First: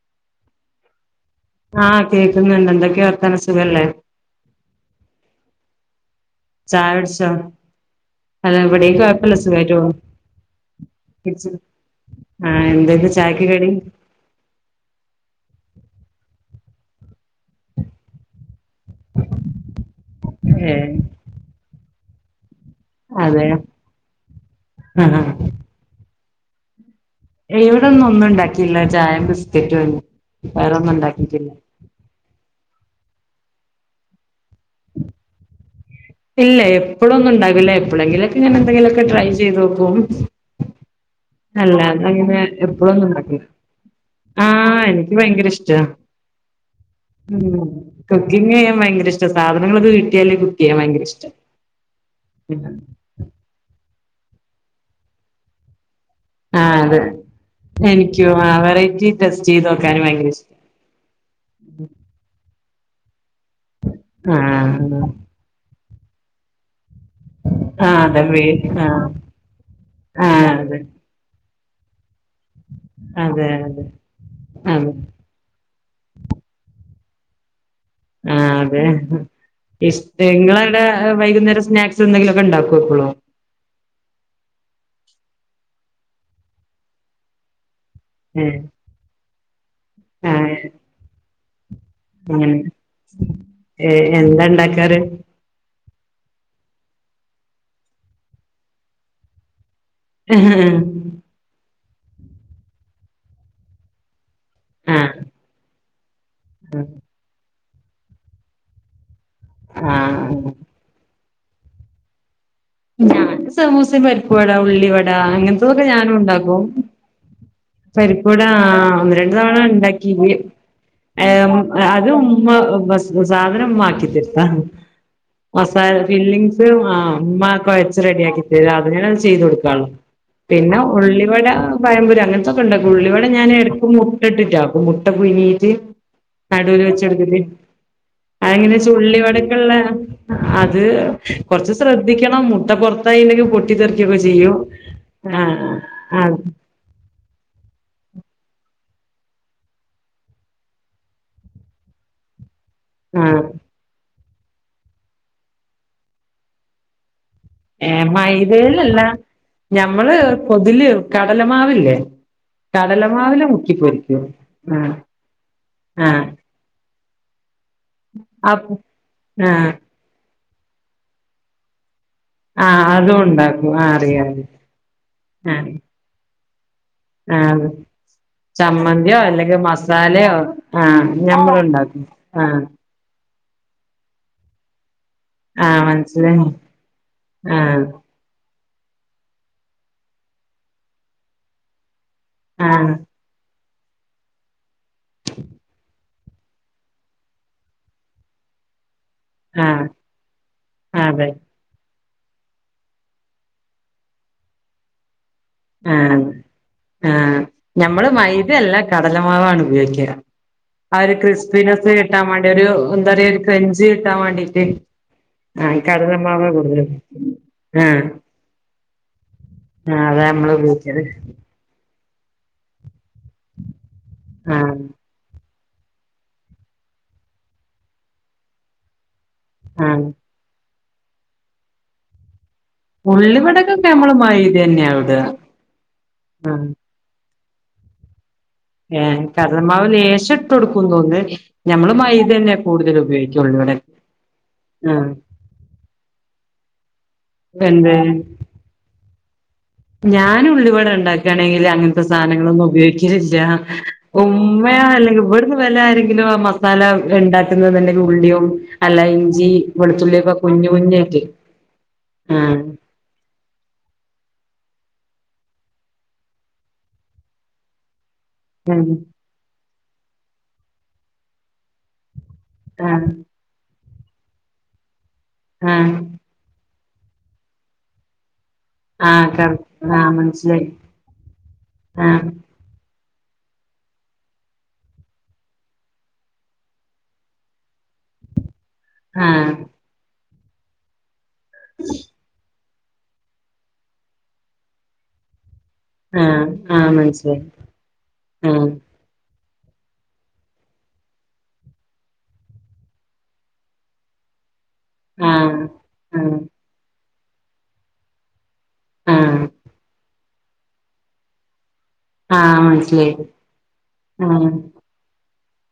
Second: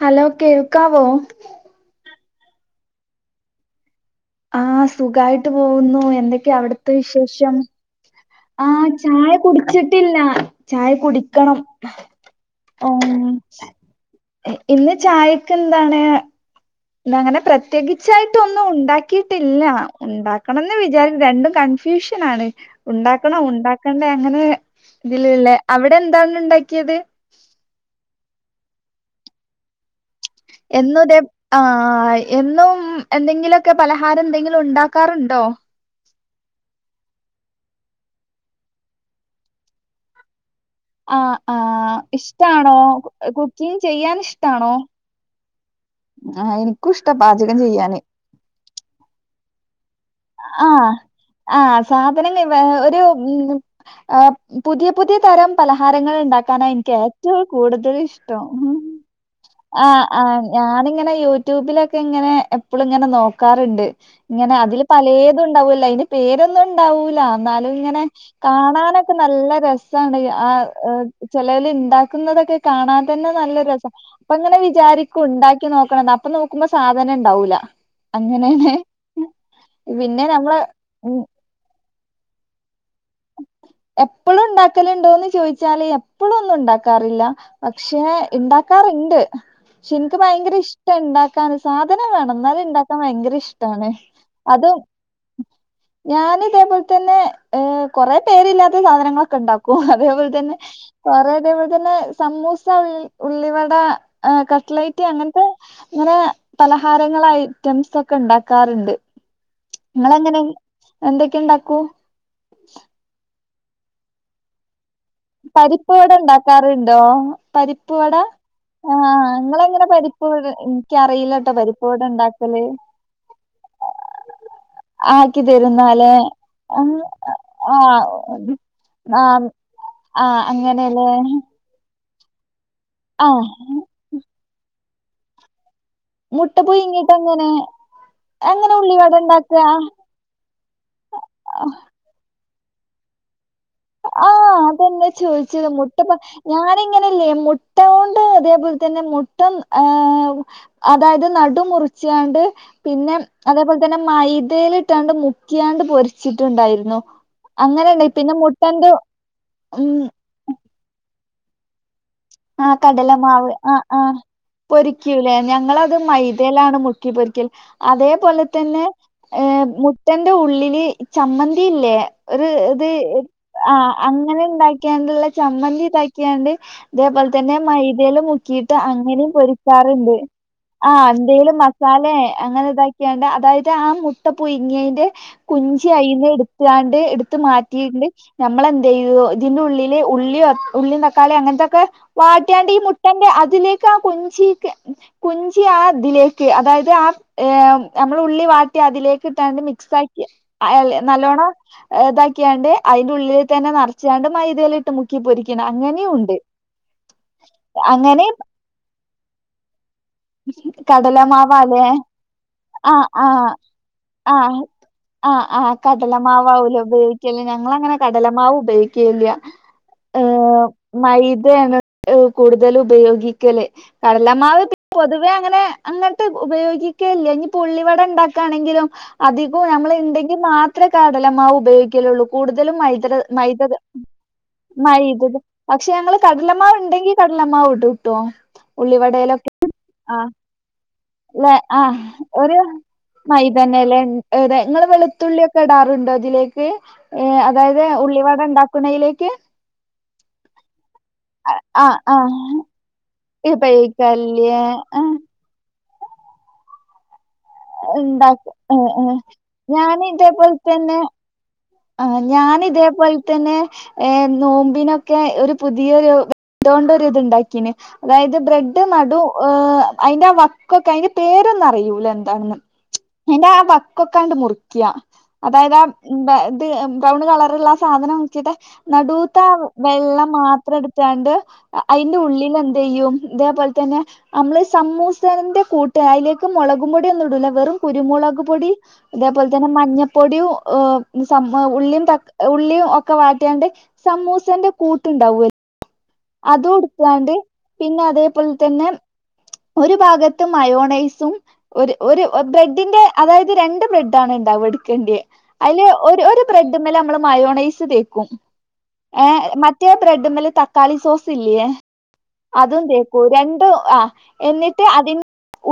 Hello കേൾക്കാവോ ആഹ് കേക്കുന്നുണ്ട് എന്തൊക്കെയ വർത്താനം സുഖല്ലേ ആഹ് സുഖായിട്ട് പോകുന്നു എന്തൊക്കെയാ ചായ അവിടത്തെ കുടിച്ചോ വിശേഷം? അല്ല ആഹ് ഇവിടെയും ചായ കുഴപ്പല്ല സുഖായിട്ട് പോണു കുടിച്ചിട്ടില്ല ചായ കുടിക്കണം ആഹ്‌ എന്തക്കെ ഉം ചായക്ക് കടി? ഇന്ന് ചായക്ക് എന്താണ് ഇന്നങ്ങനെ പ്രത്യേകിച്ചായിട്ട് ഒന്നും ഉണ്ടാക്കിയിട്ടില്ല ഉണ്ടാക്കണംന്ന് ഏഹ് വിചാരി രണ്ടും കൺ ഫ്യൂഷൻ ആണ് അതെയോ ഉണ്ടാക്കണോഉണ്ടാക്കണ്ടെ അങ്ങനെ ആഹ് ഇതിലുള്ള അവിടെന്താണ് ഇന്ന്ഉണ്ടാക്കിയത് ഇവിടെ ഇന്ന്ഒന്നും ഉണ്ടാക്കിയില്ല ചായയും ബിസ്ക്കറ്റുംണ് എന്നും ഇതെ ആഹ് ആഹ് എന്നും എന്തെങ്കിലുമൊക്കെ പലഹാരം എന്തെങ്കിലും ഉണ്ടാക്കാറുണ്ടോ? ഇല്ല എപ്പോളുംന്നും ഉണ്ടാകില്ല. എപ്പളെങ്കിലൊക്കെ ഞാൻ എന്തെങ്കിലുമൊക്കെ ട്രൈ ചെയ്തോക്കും ആഹ് അല്ലത്ത ആഹ് സമയത്ത് അ ഇഷ്ടാണോ എപ്പഴൊന്നും ഉണ്ടാക്കില്ല കുക്കിംഗ് ചെയ്യാൻ ആഹ്എനിക്ക് ഭയങ്കര ഇഷ്ട ആഹ്എനിക്കും ഇഷ്ട പാചകം ചെയ്യാന് [unintelligible] ചെയ്യാൻ ഭയങ്ക ഇഷ്ട്ട. സാധനങ്ങളക്കെ കി ആഹ് ആഹ് സാധനം നിവ ഒരു ഏഹ് പുതിയ പുതിയ തരം പലഹാരങ്ങൾ ഇണ്ടാ ക്കാണ് ആഹ് എനിക്ക് അതെ ഏറ്റവും കൂടുതൽ എനിക്കും ഇഷ്ടം ആ വെറൈറ്റി ടെസ്റ്റ് ചെയ്ത് നോക്കാനും ആഹ് ഭയങ്കര ആഹ് ഇഷ്ട ഞാനിങ്ങനെ യൂട്യൂബിലൊക്കെ ഇങ്ങനെ എപ്പളും ഇങ്ങനെ നോക്കാറുണ്ട് ഇങ്ങനെ അതിൽ ആഹ് ഏതു ണ്ടാവൂല അതിന്റെ പേരൊന്നും ഉണ്ടാവൂല ന്നാലും ആഹ് ഇങ്ങനെ അതെ വേ ആഹ് കാണാനൊക്കെ നല്ല രസാണ് ആഹ് അ് ചെലേല് ഇണ്ടാക്കുന്നതൊക്കെ കാണാൻ തന്നെ അതെ അതെ നല്ല രസാ അപ്പ ഇങ്ങനെ അതെ വിചാരിക്കും ക്കും ഇണ്ടാക്കി നോക്കണംന്ന് അപ്പൊ നോക്കുമ്പോ സാധനം ഉണ്ടാവൂല്ല ആഹ് അതെ ഇശ് പിന്നെ ഏഹ് നമ്മള് ഇങ്ങളവിടെ ഉം വൈകുന്നേരം സ്നാക്സ് സ് എന്തെങ്കിലൊക്കെണ്ടാക്കും എപ്പളും എപ്പളും ഉണ്ടാക്കലുണ്ടോന്ന് ചോദിച്ചാല് എപ്പളും ഒന്നും ഉണ്ടാക്കാറില്ല പക്ഷെ ഏഹ് ഇണ്ടാക്കാറുണ്ട് പക്ഷെ എനിക്ക് ഭയങ്കര ആഹ് ഇഷ് ടാ ഇണ്ടാക്കാൻ സാധനം വേണം അങ്ങനെ ന്നാലെ ഇണ്ടാക്കാൻ ഭയങ്കര ഇഷ്ടാണ് ഏഹ് എന്താ അതും ഇണ്ടാക്കാറ് ഞാൻ ഇതേപോലെ തന്നെ ഏഹ് കൊറെ പേര്ല്ലാത്ത സാധനങ്ങളൊക്കെ ഉണ്ടാക്കും അതേപോലെ തന്നെ ആഹ് കൊറെ അതേപോലെ തന്നെ സമൂസ ഉൾ ഉള്ളിവട ഏഹ് കട്ട്ലൈറ്റ് അങ്ങനത്തെ ഇങ്ങനെ പലഹാരങ്ങളൈറ്റംസ് ഒക്കെ ഉണ്ടാക്കാറുണ്ട് ആഹ് ഇങ്ങളെങ്ങനെ എന്തൊക്കെഉണ്ടാക്കൂ ഞാൻ സമൂസേം പരിപ്പ് വടാ ഉള്ളി വ ആഹ് അങ്ങനത്തെതൊക്കെ പരിപ്പ് വട ഞാനും ഉണ്ടാക്കും ഇണ്ടാക്കാറുണ്ടോ പരിപ്പ് വട പരിപ്പുവട ആഹ് ഒന്ന് രണ്ട് തവണ നിങ്ങളെങ്ങനെ പരിപ്പ് ഉണ്ടാക്കീന്ന് വട എനിക്കറിയില്ലട്ടോ ഏഹ് പരിപ്പ് വട അതും മ്മ ഇണ്ടാക്കല് ബസ് സാധനം മ്മ ആക്കി തര്ത്താം ആക്കി മസാല തരുന്നാലേ ഫില്ലിങ്സ് ആഹ് മ്മാ കുഴച്ച് റെഡിയാക്കി തരും അത്ങ്ങനെ ചെയ്ത് ആഹ് കൊടുക്കോള്ളൂ ആഹ് പിന്നെ അങ്ങനെല്ലേ ഉള്ളിവട പയംമ്പൊരീം അങ്ങനത്തൊക്കെ ഉണ്ടാക്കും ഉുള്ളിവടെ ആഹ് ഞാൻ ഇടക്ക് മുട്ട ഇട്ടിട്ടാക്കും മുട്ട പുയുങ്ങീട്ട് മുട്ട നടൂര് പുഴുങ്ങിട്ട് വെച്ചെടുത്തിട്ട് അങ്ങനെ അങ്ങനെ അതങ്ങനെച്ചാ ഉള്ളിവട ഉള്ളി ഉണ്ടാക്ക വടക്കുള്ള അത് കൊറച്ച് ശ്ര ട്ടിക്കണം മുട്ട പൊറത്തായിണ്ടെങ്കി പൊ ആഹ് അതന്നാ ചോയിച്ചത് മുട്ടപ്പ ആഹ് ഞാൻ അയിങ്ങനല്ലേ മുട്ട കൊണ്ട് ഇതേപോലെ തന്നെ മുട്ട ആഹ് അതായത് നടു മുറിച്ചാണ്ട് പിന്നെ ആഹ് അതേപോലെ തന്നെ മൈദയിലിട്ടാണ്ട് മുക്കിയാണ്ട് പൊരിച്ചിട്ടുണ്ടായിരുന്നു ഏഹ് അങ്ങനേണേ പിന്നെ മു [unintelligible] ഞമ്മള് പൊതില് കടലമാവില്ലേ ആഹ് കടലമാവില് കടലമാവ് ആഹ് ആഹ് മുക്കിപ്പൊരിക്കും ആഹ് പൊരിക്കൂലേ ഞങ്ങളത് ആഹ് മൈദയിലാണ് മു ക്കി പൊരിക്കൽ അതേപോലെ അപ് തന്നെ ഏഹ് ആഹ് മു ട്ടന്റെ ഉള്ളില് ചമ്മന്തി ഇല്ലേ ഒരു ആഹ് ഇത് അതും ഉണ്ടാക്കും ആഹ് അറിയാം അങ്ങനെ ഉണ്ടാക്കിയാണ്ടുള്ള ആഹ് ചമ്മന്തി ഇതാക്കിയാണ്ട് തേപോലെ തന്നെ ആഹ് മൈദേല് മുക്കിയിട്ട് ചമ്മന്തിയോ അങ്ങനെയും അല്ലെങ്കിൽ പൊരിക്കാറുണ്ട് മസാലയോ ആഹ് എന്തേലും ഞമ്മളുണ്ടാക്കും മസാലേ ആഹ് അങ്ങനെ ഇതാക്കിയാണ്ട് അതായത് ആ മുട്ട പുയിങ്ങേന്റെ ആഹ് കുഞ്ചി അയിന്ന് മനസ്സിലായി എടുത്ത്കാണ്ട് എടുത്ത് ആഹ് മാറ്റിയിണ്ട് ഞമ്മളെന്തേയ്യും ഇതിന്റെ ഉള്ളില് ഉള്ളിയും അ ഉള്ളിയും തക്കാളി അങ്ങനത്തൊക്കെ വാട്ടിയാണ്ട് ഈ ആഹ് മുട്ടന്റെ അതില് ക്കാ കുഞ്ചിക്ക് കുഞ്ചി ആ ഇതിലേക്ക് അതായത് ആ ഏഹ് നമ്മളുള്ളി വാ ട്ടി അതിലേക്ക് ഇട്ടാണ്ട് ആഹ് മിക്സ് ആക്കി [unintelligible] അതെ നല്ലോണം ഇതാക്കിയാണ്ട് അയിന്റെ ഉള്ളിലു തന്നെ നറച്ചാണ്ട് മൈദയിലിട്ട് മുക്കി പൊരിക്കണം അങ്ങനെയും ആഹ് ഉണ്ട് ആഹ് ഞമ്മള് അങ്ങനെ മൈദ അല്ല കടലമാവാണ് ഉപയോഗിക്കുക ആ ഒരു കടലമാവാലേ ക്രിസ്പിനെസ് കിട്ടാൻ വേണ്ടി ഒരു ആഹ് എന്താ പറയാ ഒരു ആഹ് ക്രഞ്ച് കിട്ടാ ആഹ് വേണ്ടീട്ട് ആഹ് ആഹ് കടലമാവാ കടലമാവാവൂലേ കൂടുതലും ഉപയോഗിക്കല് ഞങ്ങള് അങ്ങനെ ആഹ് കടലമാവ് ഉപയോഗിക്കേയില്ല ആഹ് അതെ ഏഹ് മൈദ ആണ് ആഹ് കൂടുതല് ഉപയോഗിക്കല് കടലമാവ് പി ആഹ് പൊതുവേ അങ്ങനെ അങ്ങട്ട് ഉപയോഗിക്കേയില്ല ഇനിപ്പം ഉള്ളിവട ഇണ്ടാക്കുവാണെങ്കിലും അധി ഉം മാത്രേ കടല മാവുപയോഗിക്കലുള്ളൂ കൂടുതലും മൈദടെ മൈദ ഉള്ളിവടക്കൊക്കെ നമ്മള് മൈദ തന്നെയാ ഇട മൈദ പക്ഷെ ഞങ്ങള് ആഹ് കടലമാവുണ്ടെങ്കി കടലമാവിടുട്ടോ ഏഹ് ഉള്ളിവടേലൊക്കെ കടലമാവ് ആഹ് ലേശം ഇട്ട് കൊടുക്കും തോന്നുന്നു ലേ ഞമ്മള് ആഹ് മൈദ തന്നെയാ ഒരു കൂടുതൽ ഉപയോഗിക്കുക ഉള്ളിവടക്ക് മൈദന്നെല്ലേ എതെ നിങ്ങള് ആഹ് വെളുത്ത് ള്ളൊക്കെ ഇടാറുണ്ടോ അതിലേക്ക് ഏഹ് അതായത് എന്ത് ഉള്ളി വട ഇണ്ടാക്കുന്നയിലേക്ക് ഞാനുള്ളിവട ഉണ്ടാക്കുകാണെങ്കില് ആഹ് അങ്ങനത്തെ ആഹ് സാധനങ്ങളൊന്നും ഉപയോഗി ക്കലില്ല ഉപയോഗിക്കലില്ലേ ഉമ്മയോ ആ അല്ലെങ്കി ഇവിടുന്ന് വല്ലോം ആരെങ്കിലും ആ മസാല ഉണ്ടാ [unintelligible] തന്നെ ഉള്ളിയും ഉണ്ടാക്കും ഏഹ് അല്ല ഏഹ് ഇഞ്ചിയും വെള്ളത്തിലേക്ക് ഞാൻ വെളുത്തുള്ളിയൊക്കെ ഇതേപോലെ കുഞ്ഞ് തന്നെ കുഞ്ഞാക്കി ആഹ് ഞാനിതേ പോ ലെ തന്നെ ഏഹ് നോമ്പിനൊക്കെ ഒരു പുതിയൊരു ഇതൊണ്ടൊരു ഇത്ണ്ടാക്കി അതായത് ബ്രെഡ് നടു ഹ് അതിന്റെ ആ വക്കൊക്കെ അതിന്റെ പേരൊന്നും അറയൂലനക്ക് [unintelligible] ആഹ് അയിന്റെ ആ വക്കൊക്കാണ്ട് മുറിക്ക അതായത് ആ ആഹ് ഇത് ഉം ബ്രൗണ് കളറുള്ള ആ സാധനം വെച്ചിട്ടാ നടൂത്ത ആഹ് ആ ആഹ് ആഹ് വെള്ള മനസ്സിലായി മാത്രം എടുത്താണ്ട് അതിന്റെ ആഹ് ഉള്ളിൽ എന്ത് ചെയ്യും ഇതേപോലെ തന്നെ നമ്മള് സമൂസേന്റെ കൂട്ടു അയിലേക്ക് മുള പൊടിയൊന്നും ഇടൂല വെറും കുരുമുളക് പൊടി ആഹ് ഇതേപോലെതന്നെ മഞ്ഞ പൊടിയും ആഹ് ദ് സം ഉള്ളിം തക് ഉള്ളിം ഒക്ക വാട്ട്യാണ്ട് സമൂസന്റെ കൂട്ടുണ്ടാവൊൽ ആഹ് അതൂ ആഹ് ട്ത്താണ്ട് മനസ്സിലായി പിന്നെ അതേപോലെ ആഹ് തന്നെ ഒരു ഭാഗത്ത് മയോണൈസും ഒര് ഒര് ബ്രെഡിന്റെ അതായത് രണ്ട് ബ്രെഡ് ആണ് ണ്ടാവാ. ഇട് ക്കെണ്ട്യെ. ആഹ് അയ്ല് ഒര് ആഹ് ഒര് ബ്രെഡ്മ്മല് നമ്മള് മയോണൈസ് തേക്കും. ആഹ് ഏഹ് മറ്റേ ബ്രെഡ്മ്മല് തക്കാളി സോസ് ഇല്ല്യേ. ആഹ് അതും മനസ്സിലായി തേക്കൂ രണ്ടും ആഹ് ട്ട് അതി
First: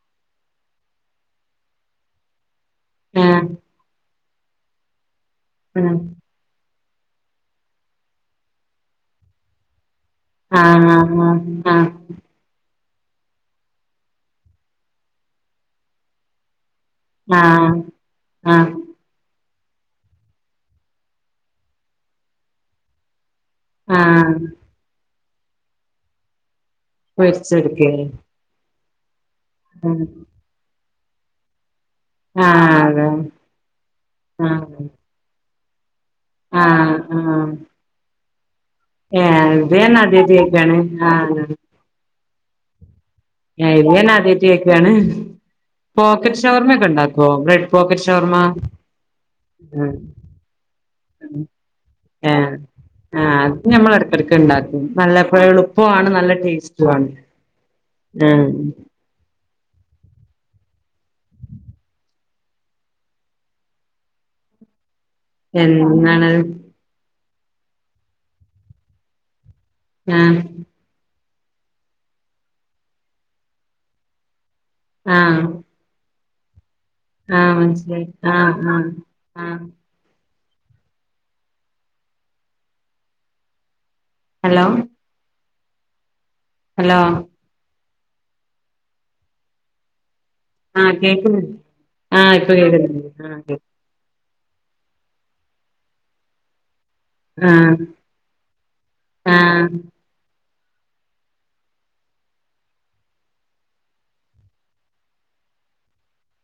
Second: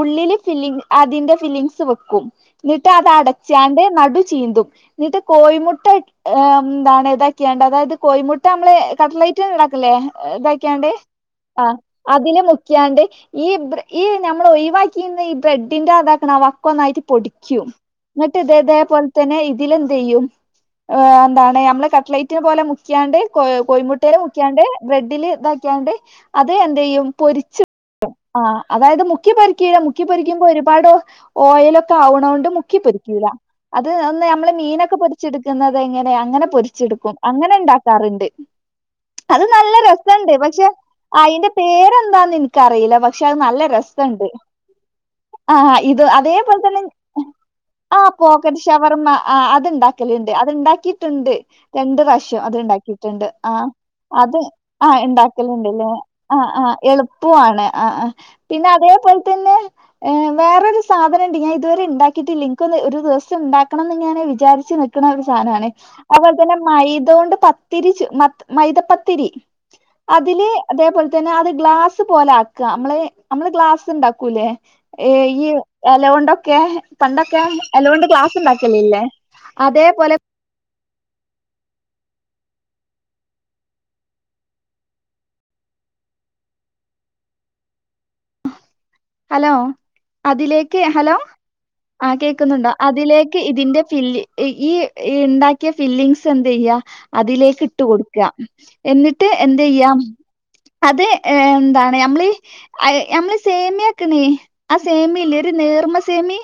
ഉള്ളിൽ ഫില്ലിംഗ് അതിന്റെ ഫില്ലിംഗ്സ് വെക്കും. ഇന്നട്ട് അത് ആഹ് അടച്ചാണ്ട് നടു ചീന്തും ന്നിട്ട് കോഴിമുട്ട ആഹ് ആഹ് ഏഹ് എന്താണ് ഇതാക്കിയാണ്ട് അതായത് കോഴിമുട്ട നമ്മള് കട്ലൈറ്റ്ന് ഇണ്ടാക്കല്ലേ ഇതാക്ക്യാണ്ട് ആഹ് അതില് മുക്ക്യാണ്ട് ഈ ബ്ര് ഈ ഞമ്മളൊഴിവാക്കീന്ന ഈ ബ്രെഡിന്റെ അതാക്ക്ണ് ആ വക്കൊന്നായിട്ട് പൊടിക്കും. ആഹ് ഇന്നട്ട് ആഹ് ഇതെതേപോലെ തന്നെ ഇതിലെന്തെയ്യും, ഏഹ് എന്താണ് നമ്മള് കട്ടലൈറ്റിന് പോലെ മുക്ക്യാണ്ട് കോ കോഴിമുട്ടേല് ആഹ് മുക്ക്യാണ്ട് ബ്രെഡില് ഇതാക്ക്യാണ്ട് അത് എന്തെയ്യും പൊരിച്ച് ഓക്കെ ആഹ് അതായത് മുക്കി പൊരിക്ക്‌യൂല മുക്കി പൊരിക്ക്യുമ്പോ ഒരുപാട് ഓയലൊ ക്കാവ്ണോണ്ട് ആഹ് മുക്കി അതാണ് പൊരിക്ക്യൂല്ല. അത് ഒന്ന് നമ്മള് ആഹ് മീനൊക്കെ പൊരി ച്ച്ട്ക്ക്ന്നത് എങ്ങനെ അങ്ങനെ ആഹ് പൊരിച്ചെടുക്കും ആഹ് അങ്ങനെ ണ്ടാക്കാറുണ്ട്. അത് ഏഹ് ഇത് നല്ല ഞാൻ ആദ്യായിട്ട് രസണ്ട് പക്ഷെ കേക്കാണ് ആഹ് അയിന്റെ പേരെന്താന്ന് ഇൻക്കറീല്ലപ ക്ഷെ അത് നല്ല ഏഹ് ഇത് ഞാൻ രസണ്ട്. ആദ്യായിട്ട് കേക്കാണ് ആഹ് ഇത് പോക്കറ്റ് അതേപോൽ തന്നെ ഷവർമ്മയൊക്കെ ഉണ്ടാക്കുവോ ബ്രെഡ് പോക്കറ്റ് ആഹ് ഷവർമ്മ പോക്കറ്റ്ഷവർമ്മ ആഹ് അത്ണ്ടാക്കല്ണ്ട്. അത്ണ്ടാ ക്കീട്ട്ണ്ട്. രണ്ട് റാശ്യം ഏഹ് അത്ണ്ടാക്കീട്ട്ണ്ട് അത് ആഹ്. ഞമ്മള് എടക്കെടക്ക് അത് ഇണ്ടാക്കും ആഹ് ഇണ്ടാ നല്ല ക്കല്ണ്ട് ലേ. എളുപ്പവാണ് നല്ല ആഹ് ആഹ് ടേസ്റ്റുവാണ് എളുപ്പു ആണ് ആഹ് ആഹ്. പിന്നെ അതേ [inaudible] ഏഹ് വേറൊരു സാധനണ്ട്, ഞാ ഇതുവരെണ്ടാക്കിട്ടില്ല ഇൻകൊന്ന് ഒരു ദിവസം ണ്ടാക്കണം ന്ന് ഞാനത് വിചാര്ച്ച് നി ക്ക്ണ ഒര് സാനാണ്. അതുപോൽ എന്നാണത് തന്നെ മൈദോണ്ട് പത്തിരി ചു മ മൈദപ്പത്തിരി. ആഹ് അതില് അതേപോൽ തന്നെ അത് ഗ്ലാസ് സ് പോലെ ആക്ക നമ്മള് നമ്മള് ഗ്ലാസ് ഉണ്ടാക്കൂല്ലേ. ആഹ് ഈയ് എലോണ്ടൊക്കെ പണ്ടൊക്കെ ആഹ് എലോണ്ട് മനസ്സിലായി ക്ലാസ് ആഹ് ഇണ്ടാക്കല് ആഹ് ല്ലേ. ആഹ് അതേപോലെ ഹലോ ഹലോ ഹലോ അതിലേക്ക്, ആഹ് ഹലോ കേക്കുന്നു ആഹ് ഇപ്പൊ കേക്കുന്നുണ്ടോ? കേക്കുന്നുണ്ട് അതിലേക്ക് ആഹ് കേ ഇതിന്റെ ഫില്ല് ഇ ഈ ഇണ്ടാക്കിയ ഫില്ലിങ്സ് എന്തെയ്യ, അതിലേക്ക് ആഹ് ഇട്ട് കൊടുക്കാ എന്നിട്ട് ആഹ് എന്തെയ്യാ. അത് ഏഎന്താണ് നമ്മള് അഹ് നമ്മള് സേമിയ ക്ക്ണീ. ആ സേമി ഇല്ലേ ഒരു നേർമ സേമി?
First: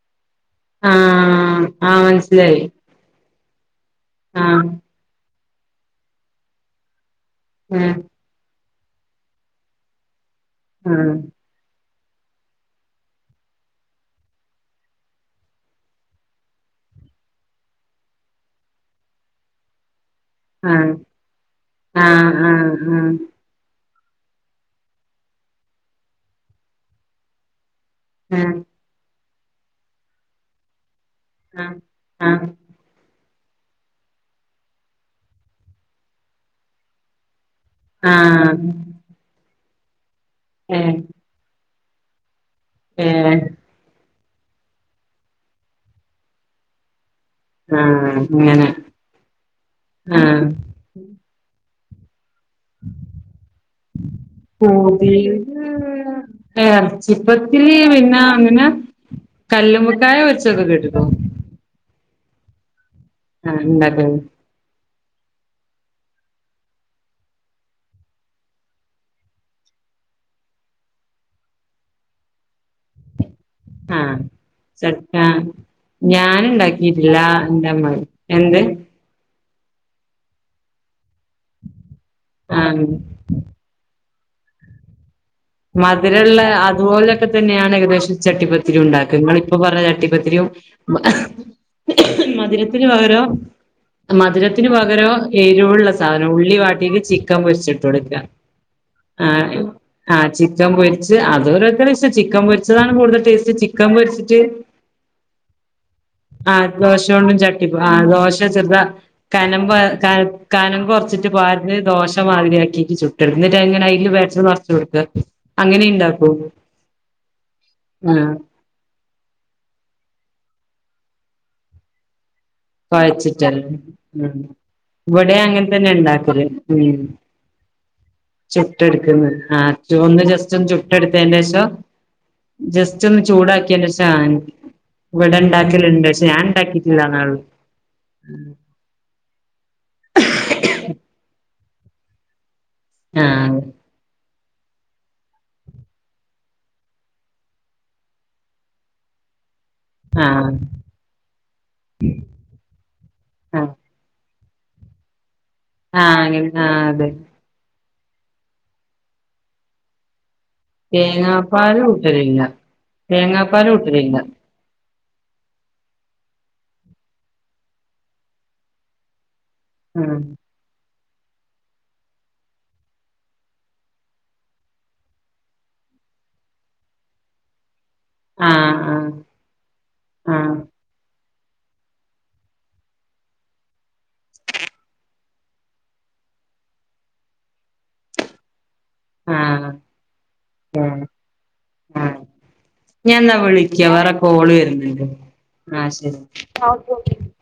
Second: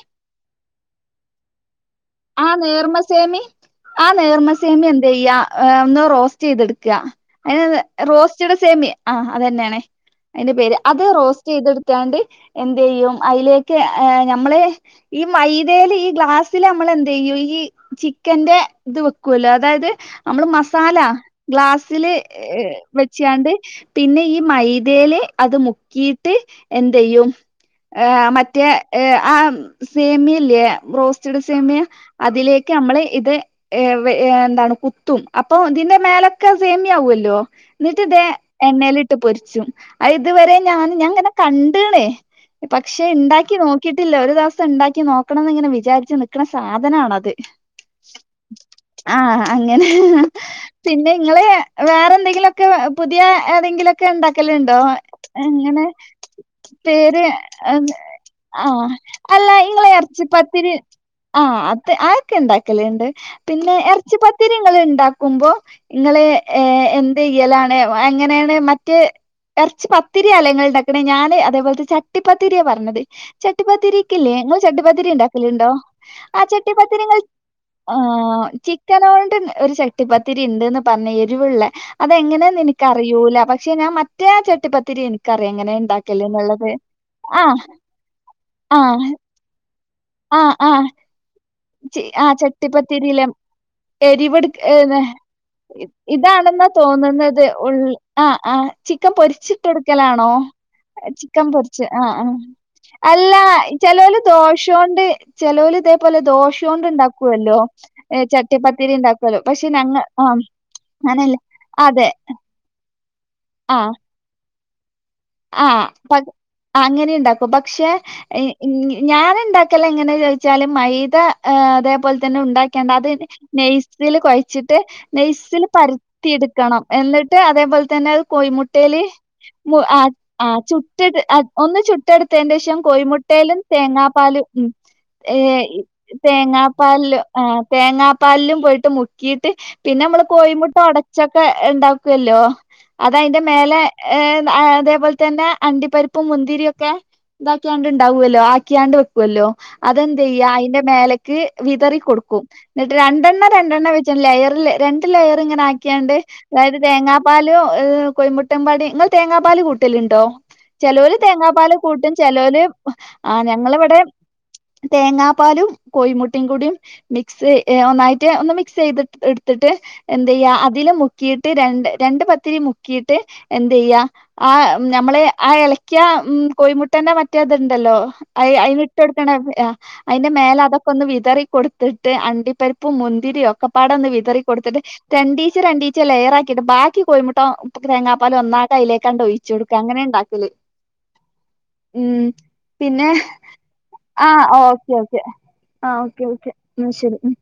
ആഹ് ആഹ് മെൻസ് ആഹ് നേർമസേമി ആഹ് നേർമസേമി എ ന്തെയ്യാ ഏഹ് ഒന്ന് റോസ്റ്റ് ചെയ്തെടുക്കാ അഹ് ആഹ് റോസ്റ്റ്ഡ് സേമി. ആഹ് അതന്നേണ് അയ്ന്റെ പേര്. അത് റോസ് റ്റ് ചെയ്ത്ട്ത്താണ്ട് എന്തെയ്യും അയ്ലേക്ക് ഏഹ് ഞമ്മള് ഈ മൈതേല് ഈ ഗ്ലാസ്സില് നമ്മളെ ന്തെയ്യു ഈ ചിക്കന്റെ ഇത് വിക്കുവല്ലോ. അതായത് നമ്മള് ആഹ് മസാല ഗ്ലാസ്സില് ആഹ് ആഹ് വെച്ചാണ്ട് പിന്നെ ഈ മൈദയിലെ അത് മുക്കിയിട്ട് എന്തയ്യും ആഹ് മറ്റേ ഏഹ് ആഹ് സേമിയല്ലേ റോസ്റ്റഡ് ആഹ് സേമിയ ആഹ് അതിലേക്ക് നമ്മള് ഇത് ഏഹ് എന്താണ് കുത്തും അപ്പൊ ഇതിന്റെ മേലൊക്കെ സേമിയവല്ലോ ന്നിട്ട് ആഹ് ഇതേ ആഹ് എണ്ണയിലിട്ട് പൊരിച്ചും അഹ് ഇതുവരെ ഞാൻ ഏഹ് ഞാൻങ്ങനെ കണ്ട്ണ് പക്ഷെ ഏഹ് ഉണ്ടാക്കി നോക്കിയിട്ടില്ല ഒരു ദിവസം ഉണ്ടാക്കി നോക്കണംന്ന് ഇങ്ങനെ വിചാരിച്ച് നിക്ണ സ സാധനനാണത് ആഹ് അങ്ങനെ ആഹ് അങ്ങനെ ആഹ് പിന്നെ ങ്ങള് വേറെ എന്തെങ്കിലു ക്ക് പുതിയ ഏതെങ്കിലുംക്കെ ഉണ്ടാക്കലുണ്ടോ ഹോബീസ് അങ്ങനെ പേര് എറച്ചിപ്പത്തിരി പിന്നെ അങ്ങനെ ആഹ് അല്ല ഇങ്ങളെ കല്ലുമ്മക്കായ ഇറച്ചി പൊരിച്ചൊക്കെ പത്തിരി കേട്ട്ക്കോ ആഹ് അത് ആക്കെ ണ്ടാക്കലേണ്ട് ആഹ് പിന്നെ ഇറച്ചി ഇണ്ടാക്ക്ണത് പ ത്തിരി ങ്ങൾ ണ്ടാക്കുമ്പോ ങ്ങള് ഏഹ് എന്തയ്യലാണ് എങ്ങനെയാണ് മറ്റ് ഇറച്ച് പത്തിര്യാലെങ്ങള് ണ്ടാക്കണേ ഞാന് അതേപോലത്തെ ചട്ടിപ്പത്തിരിയ പറഞ്ഞത് ആഹ് ചട്ടിപ്പത്തിരക്ക്ല്ലേ നിങ്ങൾ ചട്ടിപ്പാത്തിരി ചക്ക ണ്ടാക്കല്ണ്ടോ ഞാൻ ആഹ് ഇണ്ടാക്കിയിട്ടില്ല ചട്ടിപ്പത്തിങ്ങൾ എന്റെമ്മ ആ എന്ത് ചി ക്കനൊണ്ട് ഒരു ചട്ടിപ്പത്തിരിണ്ട്ന്ന് പറഞ് എരിവുള്ളേ അതെങ്ങനെന്ന് ആഹ് നിക്ക്റിയൂല പ ക്ഷെ ഞാ മറ്റേ ആഹ് ചട്ടിപ്പത്തിരി എനി മധുരള്ള അതുപോലെക്കെ ആ തന്നെയാണ് ഏകദേശം ചട്ടിപ്പത്തിരി ആഹ് ഉണ്ടാക്ക നിങ്ങളിപ്പൊ പറഞ്ഞ ചട്ടിപ്പത്തിരിയും മ ച് ആഹ് ചട്ടിപ്പത്തിരില എരിവെടുക് മധുരത്തിന് ഏഹ് പകരം എരിവുള്ള സാധനം ഉള്ളി ഇതാണെന്നാ വാട്ടിയിട്ട് ചിക്കൻ തോന്നുന്നത് പൊരിച്ചിട്ട് ഉള് കൊടുക്ക ആഹ് ആഹ് ചിക്കൻ ആഹ് പൊരിച്ചിട്ട ആഹ് ക്കലാണോ ചിക്കൻ പൊരിച്ച് ചിക്കൻ അത് പൊറിച്ച് ഓരോരുത്തരെ ഇഷ്ടം ആഹ് ആഹ് ചിക്കൻ പൊരിച്ചതാണ് കൂടുതൽ അല്ല ടേസ്റ്റ് ചിക്കൻ ചെലോല് പൊരിച്ചിട്ട് ദോഷോണ്ട് ചെലോല് ഇതേപോലെ ദോഷോ ദോഷോണ്ടും ചട്ടി പ ആഹ് ദോശ ചെറുതാ ഇണ്ടാക്കുവല്ലോ കനം പക്ഷെ ഞങ്ങ ആഹ് കനമ്പ് കൊർച്ചിട്ട് അങ്ങനെയല്ല പാ ഞേര് അതെ ദോശ മാതിരിയാക്കിട്ട് ചുട്ടിടുട്ട് ആഹ് എങ്ങനെ അയ്ല് വേറ്ററ് നർച്ടുക്ക ആഹ് പ അങ്ങനെ ണ്ടാക്കും പക്ഷെ ആഹ് എഹ് ഞാന് ണ്ടാക്കലെങ്ങനെ ചോദിച്ചാല് മൈദ അതേപോൽതന്നെ ഉണ്ടാ ക്കെണ്ടാതില് കൊഴച്ചിട്ടല്ലേ നെയ്സില് ഉം കൊഴച്ചിട്ട് ഇവിടെ നെയ്സില് അങ്ങനെ തന്നെ പരുത്തി ഇണ്ടാക്കല് എടുക്കണം ഉം എന്നി ട്ട് അതേപോൽ തന്നെ അത് കോഴിമുട്ടേല് ചുട്ടെടുക്കുന്ന് മു ആഹ് അഹ് ഒന്ന് അഹ് ജസ്റ്റ് ആഹ് ഒന്ന് ചുട്ട് അഹ് ചുട്ടെടുത്തതിന്റേഷം ഒന്ന് ചുട്ടടുത്തന്റെഷം ജസ്റ്റ് ഒന്ന് കോഴമുട്ടേലും ചൂടാക്കിയേന്റേഷം ആഹ് തേങ്ങാപ്പാലും ഉം ഇവിടെ ഏഹ് ഇണ്ടാക്കലുണ്ട് പക്ഷെ ഞാൻ തേങ്ങാപ്പാൽലോ ഇണ്ടാക്കിട്ടില്ലാന്നേ ഒള്ളൂ ആ തേങ്ങാപ്പാലിലും പോയിട്ട് മുക്കീയിട്ട് പിന്നെ നമ്മള് കോഴമുട്ട ഒടച്ചൊക്കെ ണ്ടാക്കല്ലോ അതയ്ന്റെ ആഹ് മേലെ ഏഹ് അതേപോൽ തന്നെ അണ്ടിപരിപ്പും മുന്തിരി ഒക്കെ ഇതാക്കിയാണ്ട് ണ്ടാവുല്ലോ ആക്കിയാണ്ട്. ക്കൊല്ലോ അതെന്ത്യ്യ ആഹ് അയിനെ മേലക്ക് വിതറി കൊടുക്കും എന്നിട്ട് രണ്ടെണ്ണ ആഹ് രണ്ടെണ്ണ വെച്ച ലെയർല് രണ്ട് ലെയർ ഇങ്ങനെ ആക്കി. ക്ക്യാണ്ട് ആഹ് അങ്ങനെ അതായത് ആഹ് അതെ തേങ്ങാ പാലും എഹ് കൊയിമുട്ടമ്പാടി ങ്ങൾ തേങ്ങാ പാൽ കൂട്ടലുണ്ടോ. ചെലോല് തേങ്ങാപ്പാൽ തേങ്ങാപ്പാല് കൂട്ടും കൂട്ടലില്ല ചെിലോല് ആഹ് തേങ്ങാപ്പാല് ഞങ്ങളിവിടെ. കൂട്ടലില്ല തേങ്ങാപ്പാലും കോഴിമുട്ടയും കൂടി മിക്സ് ഒന്നായിട്ട് ഒന്ന് മിക്സ്യ്ത്. ഇട് ത്ട്ട് ആഹ് എന്തയ്യാ അതില് മുക്കിട്ട് രണ്ട് രണ്ട് പത്തിരി മുക്കിട്ട് എന്ത്യ്യാ. ആഹ് ഞമ്മള് ആ ഇളക്കിയ ഉം കോഴിമുട്ടേന്റെ മറ്റേതുണ്ടല്ലോ. അഹ് അയിന് ആഹ് ഇട്ടട്ത്തണ് അയ്ന്റെ ആഹ് മേലെ അതൊക്കെ ഒന്ന് വിതറി. കൊടുത്തിട്ട് അണ്ടിപ്പരിപ്പും മുന്തിരി ഒക്കെ പാടൊന്ന് വിതറി കൊടുത്തിട്ട്. രണ്ടിച്ച രണ്ടിച്ച ലെയറാക്കിയിട്ട് ബാക്കി കോഴിമുട്ട തേങ്ങാപ്പാലും ഒന്നാക അയിലേ ആഹ് ക്കണ്ട്ഒഴിച്ചു ആഹ് കൊടുക്ക അങ്ങനെ ഇണ്ടാക്കല് ആഹ് ഉം ആഹ് പിന്നെ ഞാൻ എന്നാ വിളിക്കാം വേറെ ആഹ് കോള് ഓക്കെ വരുന്നുണ്ട് ഒക്കെ ആഹ് ഓക്കെ ഓക്കെ ന്നാ ശരി